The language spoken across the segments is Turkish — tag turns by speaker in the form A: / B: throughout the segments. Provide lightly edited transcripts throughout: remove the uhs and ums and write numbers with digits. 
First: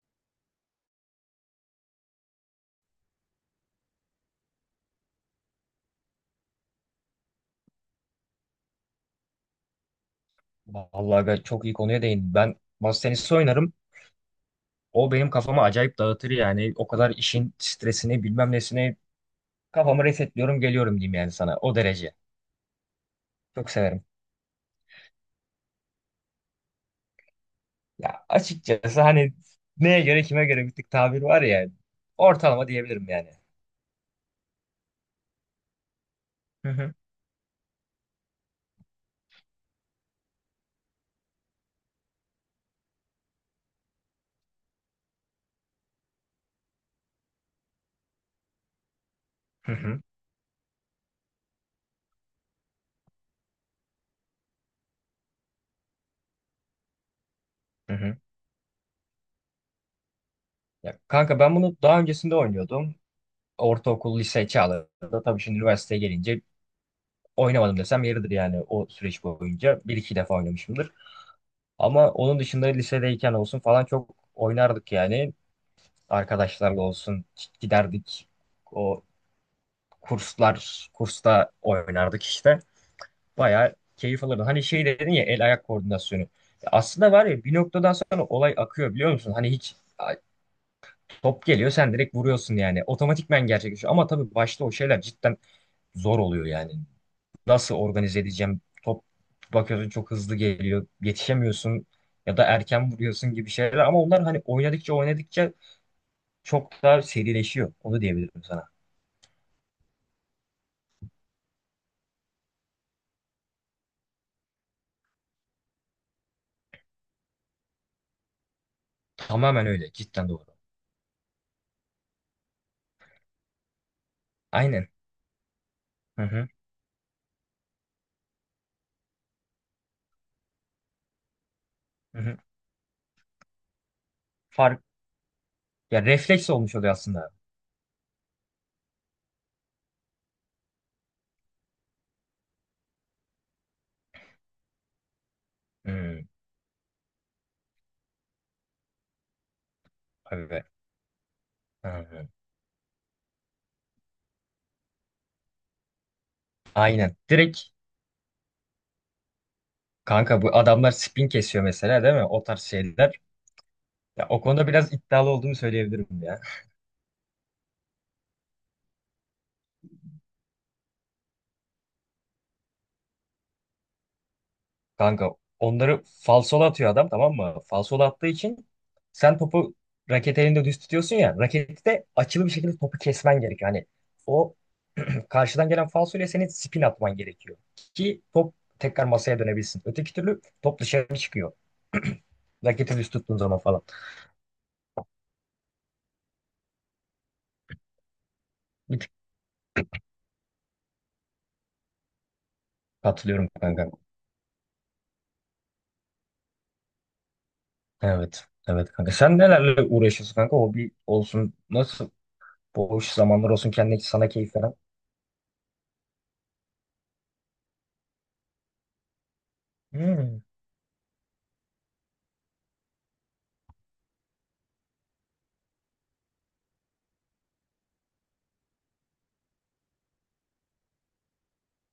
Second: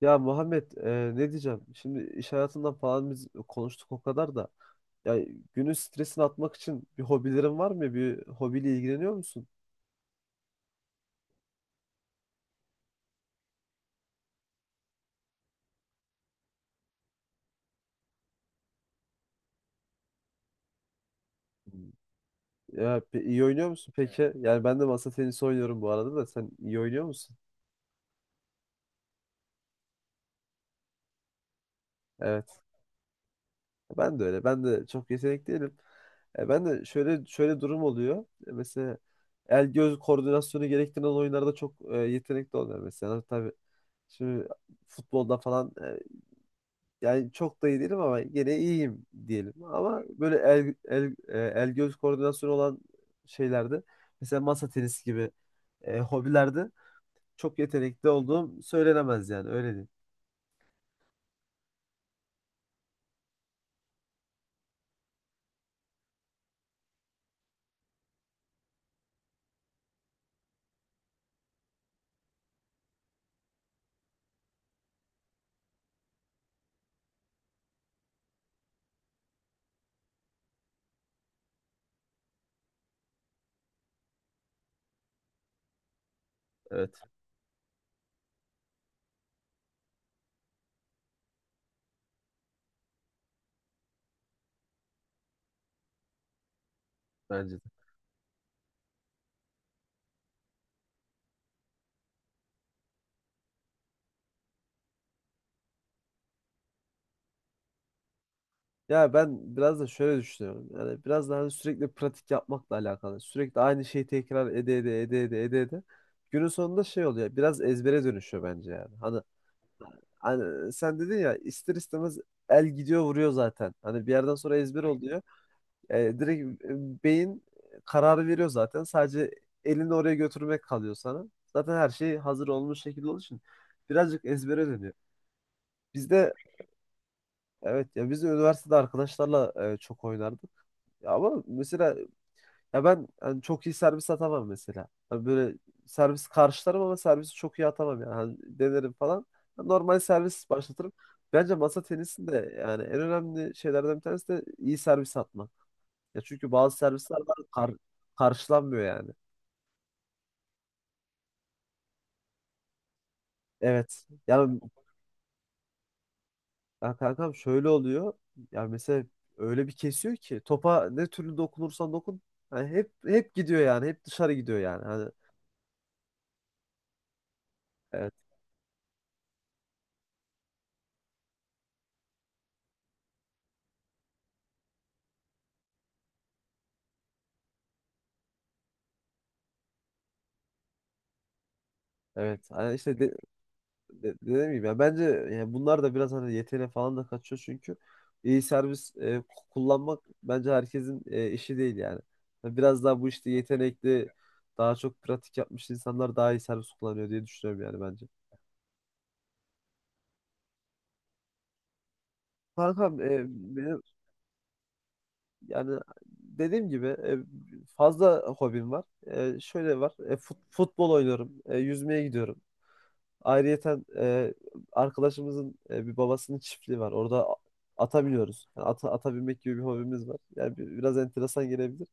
A: Ya Muhammed ne diyeceğim? Şimdi iş hayatından falan biz konuştuk o kadar da. Ya günün stresini atmak için bir hobilerin var mı? Bir hobiyle ilgileniyor musun?
B: Vallahi ben çok iyi konuya değindim. Ben masa tenisi oynarım. O benim kafamı acayip dağıtır yani. O kadar işin stresini bilmem nesini kafamı resetliyorum geliyorum diyeyim yani sana. O
A: Hmm.
B: derece.
A: Ya iyi oynuyor
B: Çok
A: musun
B: severim.
A: peki? Yani ben de masa tenisi oynuyorum bu arada da sen iyi oynuyor musun?
B: Ya açıkçası hani neye göre kime göre bir tık tabir var ya.
A: Evet.
B: Ortalama diyebilirim yani.
A: Ben de öyle. Ben de çok yetenekli değilim. Ben
B: Hı
A: de
B: hı.
A: şöyle şöyle durum oluyor. Mesela el göz koordinasyonu gerektiren oyunlarda çok yetenekli olmuyorum mesela. Tabii şimdi futbolda falan yani çok da iyi değilim ama gene iyiyim diyelim.
B: Hı hı.
A: Ama böyle el göz koordinasyonu olan şeylerde mesela masa tenisi gibi hobilerde çok
B: Hı
A: yetenekli
B: hı.
A: olduğum söylenemez yani öyle diyeyim.
B: Ya kanka ben bunu daha öncesinde oynuyordum. Ortaokul, lise çağlarında. Tabii şimdi üniversiteye gelince oynamadım desem yeridir yani o süreç boyunca. Bir iki defa oynamışımdır. Ama onun dışında lisedeyken olsun falan çok oynardık yani. Arkadaşlarla olsun giderdik. O kurslar, kursta oynardık işte. Bayağı keyif alırdım. Hani şey dedin ya el ayak koordinasyonu. Ya
A: Evet,
B: aslında var ya bir noktadan sonra olay akıyor biliyor musun? Hani top geliyor sen direkt vuruyorsun yani. Otomatikmen gerçekleşiyor. Ama tabii başta o şeyler cidden zor oluyor yani.
A: bence de.
B: Nasıl organize edeceğim? Top bakıyorsun çok hızlı geliyor. Yetişemiyorsun ya da erken vuruyorsun gibi şeyler. Ama onlar hani oynadıkça oynadıkça çok daha serileşiyor. Onu diyebilirim sana.
A: Ya ben biraz da şöyle düşünüyorum. Yani biraz daha sürekli pratik yapmakla alakalı. Sürekli aynı şeyi tekrar ede ede ede ede ede ede. Günün sonunda şey oluyor. Biraz ezbere dönüşüyor bence yani. Hani,
B: Tamamen öyle. Cidden doğru.
A: hani sen dedin ya ister istemez el gidiyor vuruyor zaten. Hani bir yerden sonra ezber
B: Aynen.
A: oluyor.
B: Hı hı.
A: Direkt beyin kararı veriyor zaten. Sadece elini oraya götürmek kalıyor sana. Zaten her şey
B: Hı hı.
A: hazır olmuş şekilde olduğu için birazcık ezbere
B: Fark
A: dönüyor.
B: ya
A: Bizde
B: refleks olmuş oluyor aslında.
A: evet ya biz de üniversitede arkadaşlarla çok oynardık. Ya ama mesela ya ben hani çok iyi servis atamam mesela. Hani böyle
B: Hı,
A: servis karşılarım ama servisi çok iyi atamam yani. Hani denerim falan. Normal servis
B: evet.
A: başlatırım. Bence masa
B: Hı hı.
A: tenisinde yani en önemli şeylerden bir tanesi de iyi servis atmak. Ya çünkü bazı
B: Aynen.
A: servisler var
B: Direkt
A: karşılanmıyor yani.
B: kanka bu adamlar spin kesiyor mesela değil mi? O tarz şeyler.
A: Evet.
B: Ya, o
A: Yani
B: konuda biraz iddialı olduğumu söyleyebilirim ya.
A: ya kankam şöyle oluyor. Ya mesela öyle bir kesiyor ki topa ne türlü dokunursan dokun hani hep hep gidiyor yani. Hep dışarı gidiyor yani. Hani
B: Kanka onları falsolu atıyor adam tamam mı? Falsolu
A: evet,
B: attığı için sen topu raket elinde düz tutuyorsun ya. Raketi de açılı bir şekilde topu kesmen gerekiyor. Hani o karşıdan gelen falsoyla senin spin atman gerekiyor. Ki top tekrar masaya dönebilsin. Öteki türlü top dışarı çıkıyor.
A: evet. Hani
B: Raketi
A: işte
B: düz tuttuğun zaman falan.
A: dediğim gibi ya bence yani bunlar da biraz hani yeteneğe falan da kaçıyor çünkü iyi servis
B: Bir tık
A: kullanmak bence herkesin işi değil yani. Yani biraz daha bu işte
B: katılıyorum kanka.
A: yetenekli daha çok pratik yapmış insanlar daha iyi servis kullanıyor diye düşünüyorum yani bence.
B: Evet. Evet kanka. Sen nelerle uğraşıyorsun kanka? Hobi olsun. Nasıl
A: Kankam
B: boş zamanlar olsun
A: benim
B: kendine sana keyif veren.
A: yani dediğim gibi fazla hobim var. Şöyle var.
B: Hmm.
A: Futbol oynuyorum. Yüzmeye gidiyorum. Ayrıyeten arkadaşımızın bir babasının çiftliği var. Orada ata biniyoruz. Yani ata binmek gibi bir hobimiz var. Yani biraz enteresan gelebilir.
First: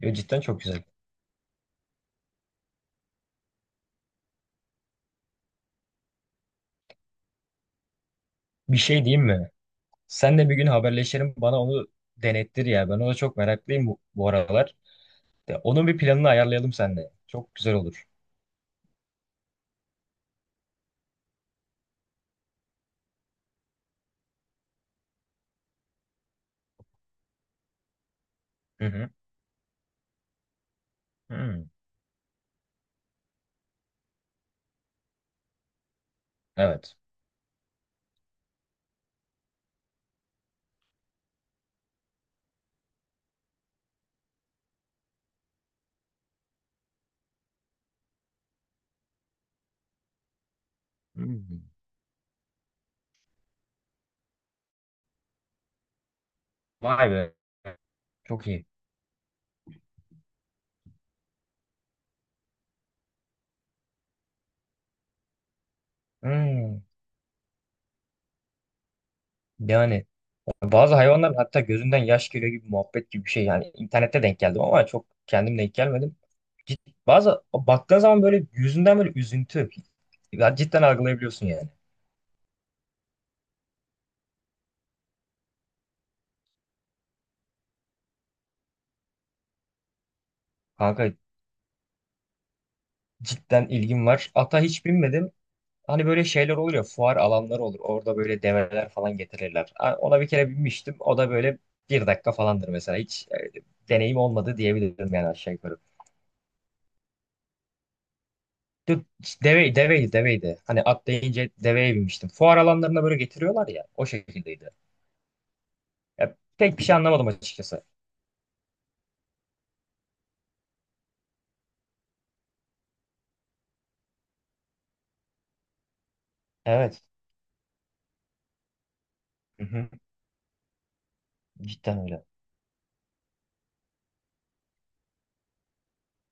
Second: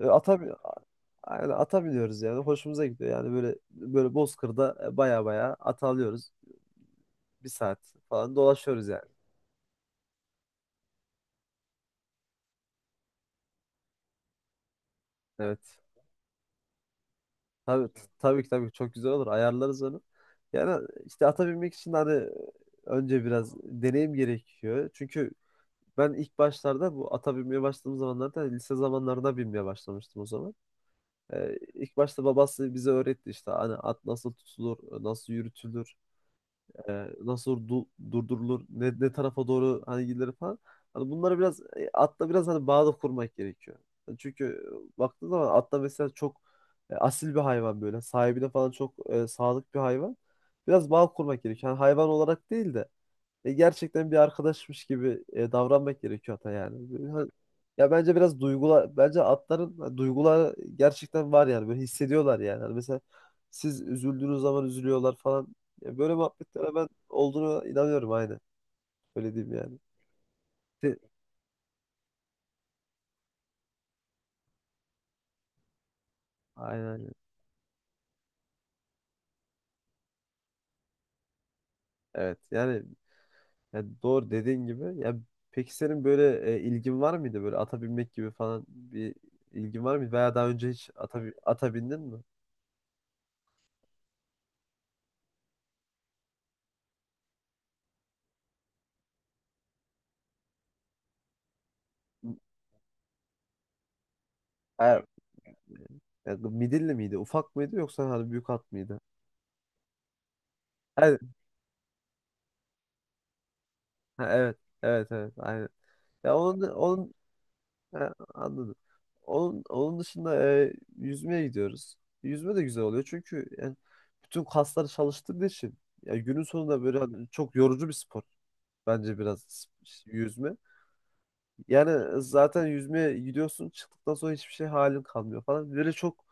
A: E, ata,
B: cidden
A: bi-
B: çok güzel.
A: aynen ata biniyoruz yani. Hoşumuza gidiyor. Yani böyle böyle Bozkır'da baya baya ata alıyoruz. Bir saat falan
B: Bir
A: dolaşıyoruz
B: şey
A: yani.
B: diyeyim mi? Sen de bir gün haberleşelim bana onu denettir ya. Ben ona çok meraklıyım bu aralar. De,
A: Evet.
B: onun bir planını ayarlayalım seninle. Çok güzel olur.
A: Tabii ki tabii ki çok güzel olur. Ayarlarız onu. Yani işte ata binmek için hani önce biraz deneyim gerekiyor. Çünkü ben ilk başlarda bu ata binmeye başladığım zamanlarda lise
B: Hı hı.
A: zamanlarında binmeye başlamıştım o zaman.
B: Hı.
A: İlk başta babası bize öğretti işte hani at nasıl tutulur, nasıl yürütülür
B: Evet.
A: nasıl durdurulur, ne tarafa doğru hani gidilir falan. Hani bunlara biraz atla biraz hani bağda kurmak gerekiyor. Yani çünkü baktığın zaman atla mesela çok asil bir hayvan böyle. Sahibine falan çok sadık bir hayvan. Biraz bağ kurmak
B: Hmm.
A: gerekiyor. Yani hayvan olarak değil de gerçekten bir arkadaşmış gibi davranmak gerekiyor ata yani.
B: Vay
A: Böyle.
B: be.
A: Ya bence biraz
B: Çok iyi.
A: duygular, bence atların hani duyguları gerçekten var yani. Böyle hissediyorlar yani. Hani mesela siz üzüldüğünüz zaman üzülüyorlar falan. Ya böyle muhabbetlere
B: Hmm.
A: ben olduğunu inanıyorum aynen. Öyle diyeyim yani.
B: Yani bazı
A: De-
B: hayvanların hatta gözünden yaş geliyor gibi muhabbet gibi bir şey. Yani internette denk geldim ama çok kendim denk gelmedim. Cid-
A: Aynen, aynen.
B: Bazı baktığın zaman böyle yüzünden böyle üzüntü. Ya cidden algılayabiliyorsun yani.
A: Evet. Yani doğru dediğin gibi. Ya peki senin böyle ilgin var mıydı böyle ata binmek gibi falan bir ilgin var mıydı veya daha önce hiç
B: Kanka
A: ata bindin mi?
B: cidden ilgim var. Ata hiç binmedim. Hani böyle şeyler olur ya fuar alanları olur. Orada böyle develer falan getirirler. Ona bir kere binmiştim. O da böyle bir dakika falandır mesela. Hiç e, deneyim olmadı
A: Hayır.
B: diyebilirim yani aşağı yukarı.
A: Ya, midilli miydi? Ufak mıydı yoksa hani büyük at mıydı?
B: Dö- Deve, deveydi deveydi. Hani
A: Evet.
B: atlayınca deveye binmiştim. Fuar alanlarına böyle getiriyorlar ya. O
A: Ha, evet.
B: şekildeydi.
A: Evet, evet, aynen.
B: Ya,
A: Ya onun
B: pek bir şey
A: onun
B: anlamadım açıkçası.
A: ha, anladım. Onun dışında yüzmeye gidiyoruz. Yüzme de güzel oluyor çünkü yani bütün kasları çalıştırdığı için ya günün sonunda böyle
B: Evet.
A: hani çok yorucu bir spor. Bence
B: Hı
A: biraz
B: hı.
A: yüzme.
B: Cidden
A: Yani
B: öyle.
A: zaten yüzmeye gidiyorsun çıktıktan sonra hiçbir şey halin kalmıyor falan. Böyle çok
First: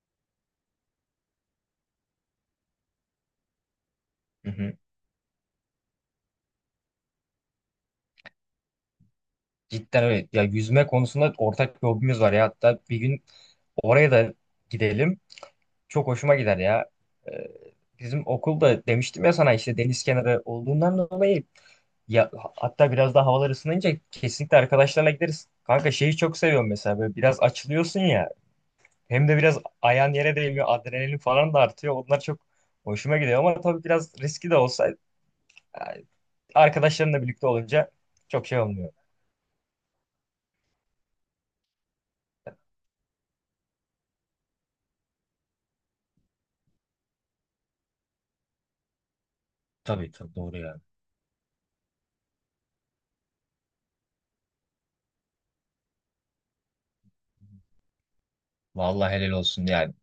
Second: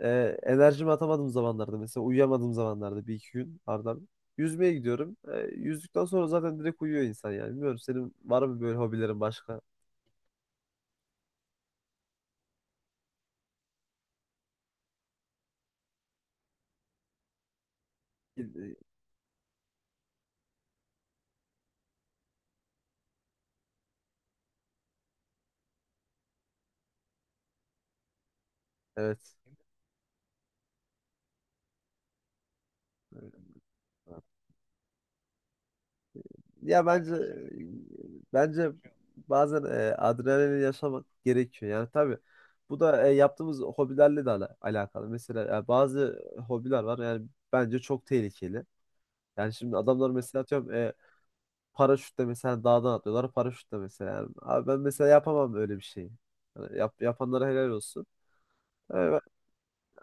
A: e, enerjimi atamadığım zamanlarda mesela uyuyamadığım zamanlarda bir iki gün ardından
B: Hı
A: yüzmeye
B: hı.
A: gidiyorum. Yüzdükten sonra zaten direkt uyuyor insan yani. Bilmiyorum senin var mı böyle hobilerin başka?
B: Cidden öyle. Ya yüzme konusunda ortak bir hobimiz var ya. Hatta bir gün oraya da gidelim. Çok hoşuma gider ya. Ee, Bizim okulda demiştim ya sana işte deniz kenarı olduğundan dolayı ya hatta biraz daha havalar ısınınca kesinlikle arkadaşlarla gideriz. Kanka şeyi çok seviyorum mesela böyle biraz açılıyorsun ya hem
A: Evet.
B: de biraz ayağın yere değmiyor adrenalin falan da artıyor. Onlar çok hoşuma gidiyor ama tabii biraz riski de olsa yani
A: Ya bence
B: arkadaşlarınla birlikte olunca çok şey
A: bence
B: olmuyor.
A: bazen adrenalin yaşamak gerekiyor. Yani tabii bu da yaptığımız hobilerle de alakalı. Mesela bazı hobiler var yani bence çok tehlikeli. Yani şimdi adamlar
B: Tabii tabii
A: mesela
B: doğru
A: atıyorum
B: yani.
A: paraşütle mesela dağdan atlıyorlar paraşütle mesela. Yani abi ben mesela yapamam öyle bir şeyi. Yani yapanlara helal olsun. Yani
B: Vallahi helal olsun yani.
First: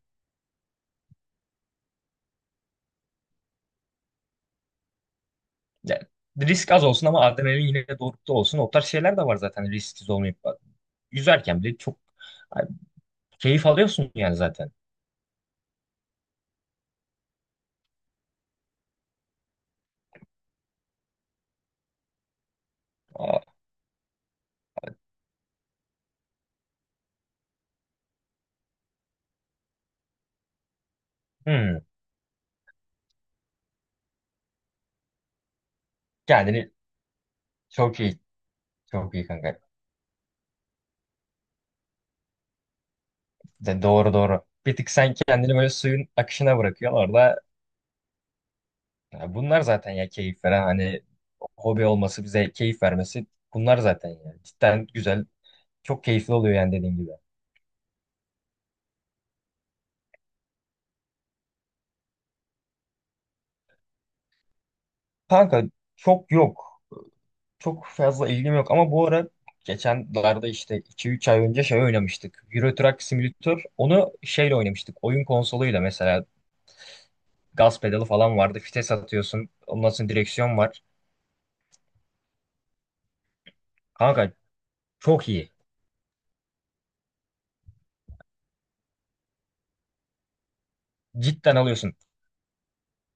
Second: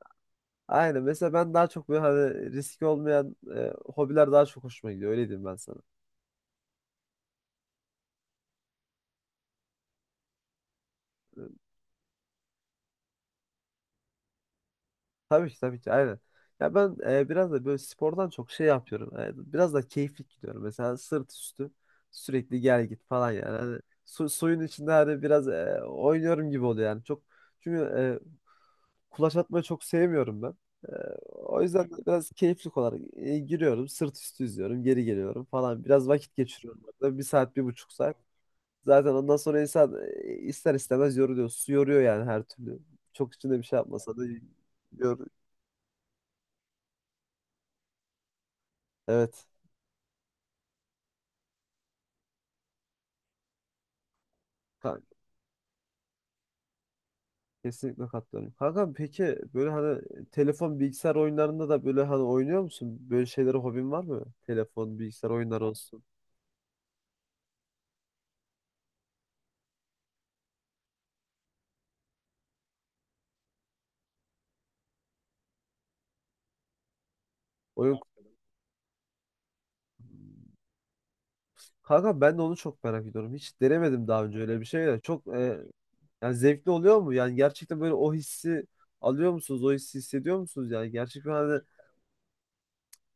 A: aynen mesela ben daha çok böyle hani riski olmayan hobiler daha çok hoşuma gidiyor. Öyle diyeyim ben sana.
B: Yani risk az olsun ama adrenalin yine de dorukta olsun. O tarz şeyler de var zaten risksiz olmayıp yüzerken bile çok ay, keyif alıyorsun yani zaten.
A: Tabii ki tabii ki aynen. Ya ben biraz da böyle spordan çok şey yapıyorum. Biraz da keyiflik gidiyorum. Mesela sırt üstü sürekli gel git falan
B: Aa,
A: yani. Hani suyun içinde hani biraz oynuyorum gibi oluyor yani. Çok çünkü kulaç atmayı çok sevmiyorum ben. E, O
B: hmm.
A: yüzden de biraz keyiflik olarak giriyorum. Sırt üstü yüzüyorum. Geri geliyorum falan. Biraz vakit
B: Kendini
A: geçiriyorum orada. Bir saat, bir buçuk
B: çok
A: saat.
B: iyi.
A: Zaten
B: Çok iyi
A: ondan
B: kanka.
A: sonra insan ister istemez yoruluyor. Su yoruyor yani her türlü. Çok içinde bir şey
B: Doğru
A: yapmasa da
B: doğru. Bir tık sen
A: yor-
B: kendini böyle suyun akışına bırakıyorsun orada. Ya
A: Evet.
B: bunlar zaten ya keyif veren hani hobi olması bize keyif vermesi bunlar zaten yani. Cidden
A: Ka-
B: güzel. Çok keyifli oluyor yani dediğin gibi.
A: Kesinlikle katılıyorum. Kanka peki böyle hani telefon bilgisayar oyunlarında da böyle hani oynuyor musun? Böyle şeylere hobin var mı? Telefon, bilgisayar
B: Kanka
A: oyunları olsun.
B: çok yok. Çok fazla ilgim yok ama bu ara geçenlerde işte iki üç ay önce şey oynamıştık. Euro Truck Simulator. Onu şeyle oynamıştık. Oyun konsoluyla mesela. Gaz
A: Oyun
B: pedalı falan vardı. Vites atıyorsun. Ondan sonra direksiyon var.
A: kanka ben de onu çok merak ediyorum. Hiç denemedim daha
B: Kanka
A: önce öyle bir şey de. Çok
B: çok iyi.
A: yani zevkli oluyor mu? Yani gerçekten böyle o hissi alıyor musunuz? O hissi hissediyor musunuz? Yani gerçekten
B: Cidden
A: hani
B: alıyorsun.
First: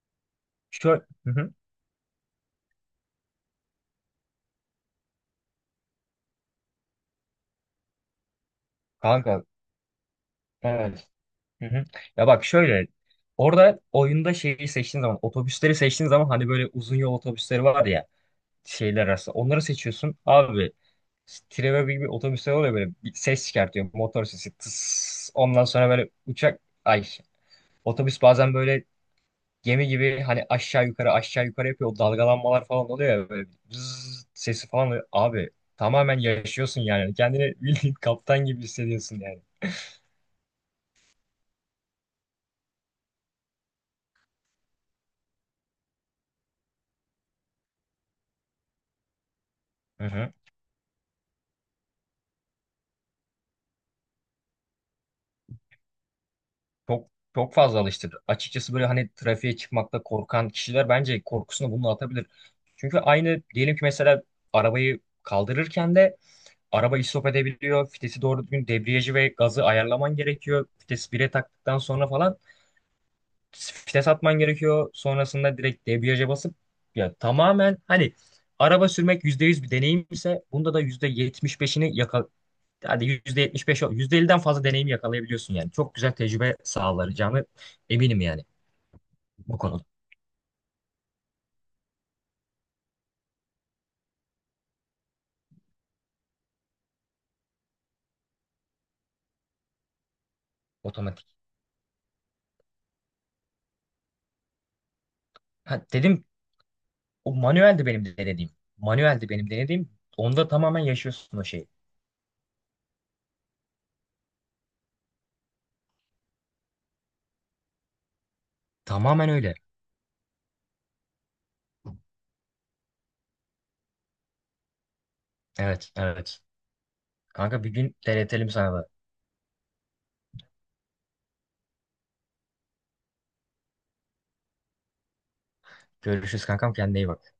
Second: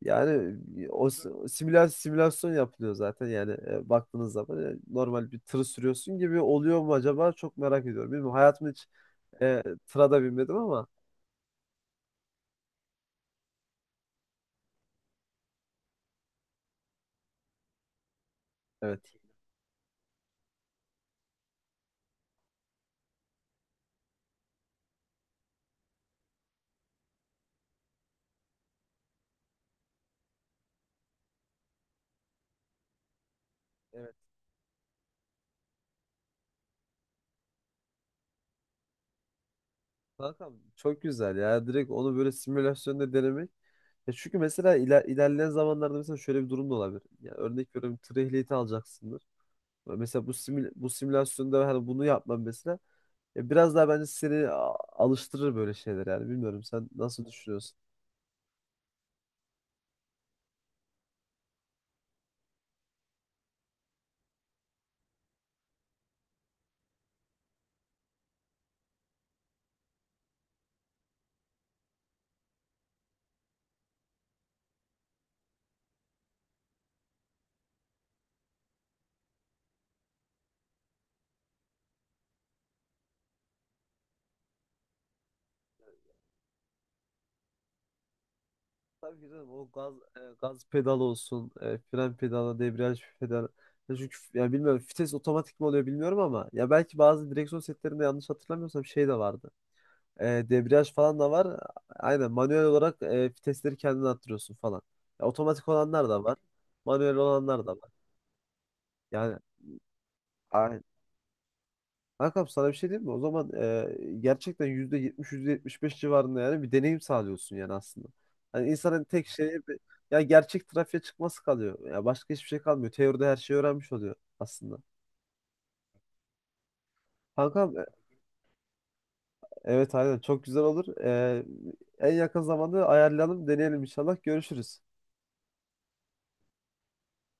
A: yani
B: Şöyle,
A: o
B: hı hı.
A: simülasyon yapılıyor zaten yani baktığınız zaman normal bir tırı sürüyorsun gibi oluyor mu acaba? Çok merak ediyorum. Bilmiyorum hayatımda hiç
B: Kanka
A: Tıra da binmedim ama
B: evet. Hı hı. Ya bak şöyle. Orada oyunda şeyi seçtiğin zaman, otobüsleri seçtiğin zaman hani böyle uzun yol otobüsleri var ya
A: evet.
B: şeyler arasında. Onları seçiyorsun. Abi Trevor gibi bir otobüsler oluyor böyle bir ses çıkartıyor. Motor sesi. Tıs. Ondan sonra böyle uçak ay otobüs bazen böyle gemi gibi hani aşağı yukarı aşağı yukarı yapıyor. O dalgalanmalar falan oluyor ya böyle
A: Evet.
B: bzzz sesi falan oluyor. Abi tamamen yaşıyorsun yani. Kendini bildiğin kaptan gibi hissediyorsun yani.
A: Kankam çok güzel ya. Direkt onu böyle simülasyonda denemek. Ya çünkü mesela ilerleyen zamanlarda mesela şöyle bir durum da olabilir. Ya örnek veriyorum tır ehliyeti alacaksındır. Ya
B: Hı
A: mesela
B: hı.
A: bu simülasyonda hani bunu yapmam mesela. Ya biraz daha bence seni alıştırır böyle şeyler yani. Bilmiyorum sen
B: Çok
A: nasıl
B: çok
A: düşünüyorsun?
B: fazla alıştırdı. Açıkçası böyle hani trafiğe çıkmakta korkan kişiler bence korkusunu bununla atabilir. Çünkü aynı diyelim ki mesela arabayı kaldırırken de araba istop edebiliyor. Fitesi doğru düzgün debriyajı ve gazı ayarlaman gerekiyor. Fites bire taktıktan sonra falan vites atman gerekiyor. Sonrasında direkt debriyaja basıp ya tamamen hani araba sürmek %100 bir deneyim ise bunda da %75'ini hadi %75 %50'den fazla deneyimi yakalayabiliyorsun yani. Çok güzel tecrübe sağlayacağını eminim yani
A: Tabii ki canım
B: bu
A: o
B: konuda.
A: gaz pedalı olsun, fren pedalı, debriyaj pedalı. Ya çünkü ya bilmiyorum vites otomatik mi oluyor bilmiyorum ama ya belki bazı direksiyon setlerinde yanlış hatırlamıyorsam şey de vardı. Debriyaj falan
B: Otomatik.
A: da var. Aynen manuel olarak vitesleri kendin arttırıyorsun falan. Ya, otomatik
B: Ha,
A: olanlar da
B: dedim
A: var. Manuel
B: o
A: olanlar da
B: manueldi
A: var.
B: benim denediğim. Manueldi
A: Yani
B: benim denediğim. Onda tamamen
A: aynen.
B: yaşıyorsun o şeyi.
A: Kankam sana bir şey diyeyim mi? O zaman gerçekten %70, beş civarında yani bir deneyim sağlıyorsun yani aslında. Hani insanın tek
B: Tamamen
A: şeyi
B: öyle.
A: ya gerçek trafiğe çıkması kalıyor. Ya başka hiçbir şey kalmıyor. Teoride her şeyi öğrenmiş oluyor aslında.
B: Evet, evet. Kanka bir
A: Kankam
B: gün denetelim sana da.
A: evet aynen çok güzel olur. En yakın zamanda ayarlayalım, deneyelim inşallah. Görüşürüz.
B: Görüşürüz kankam kendine iyi bak.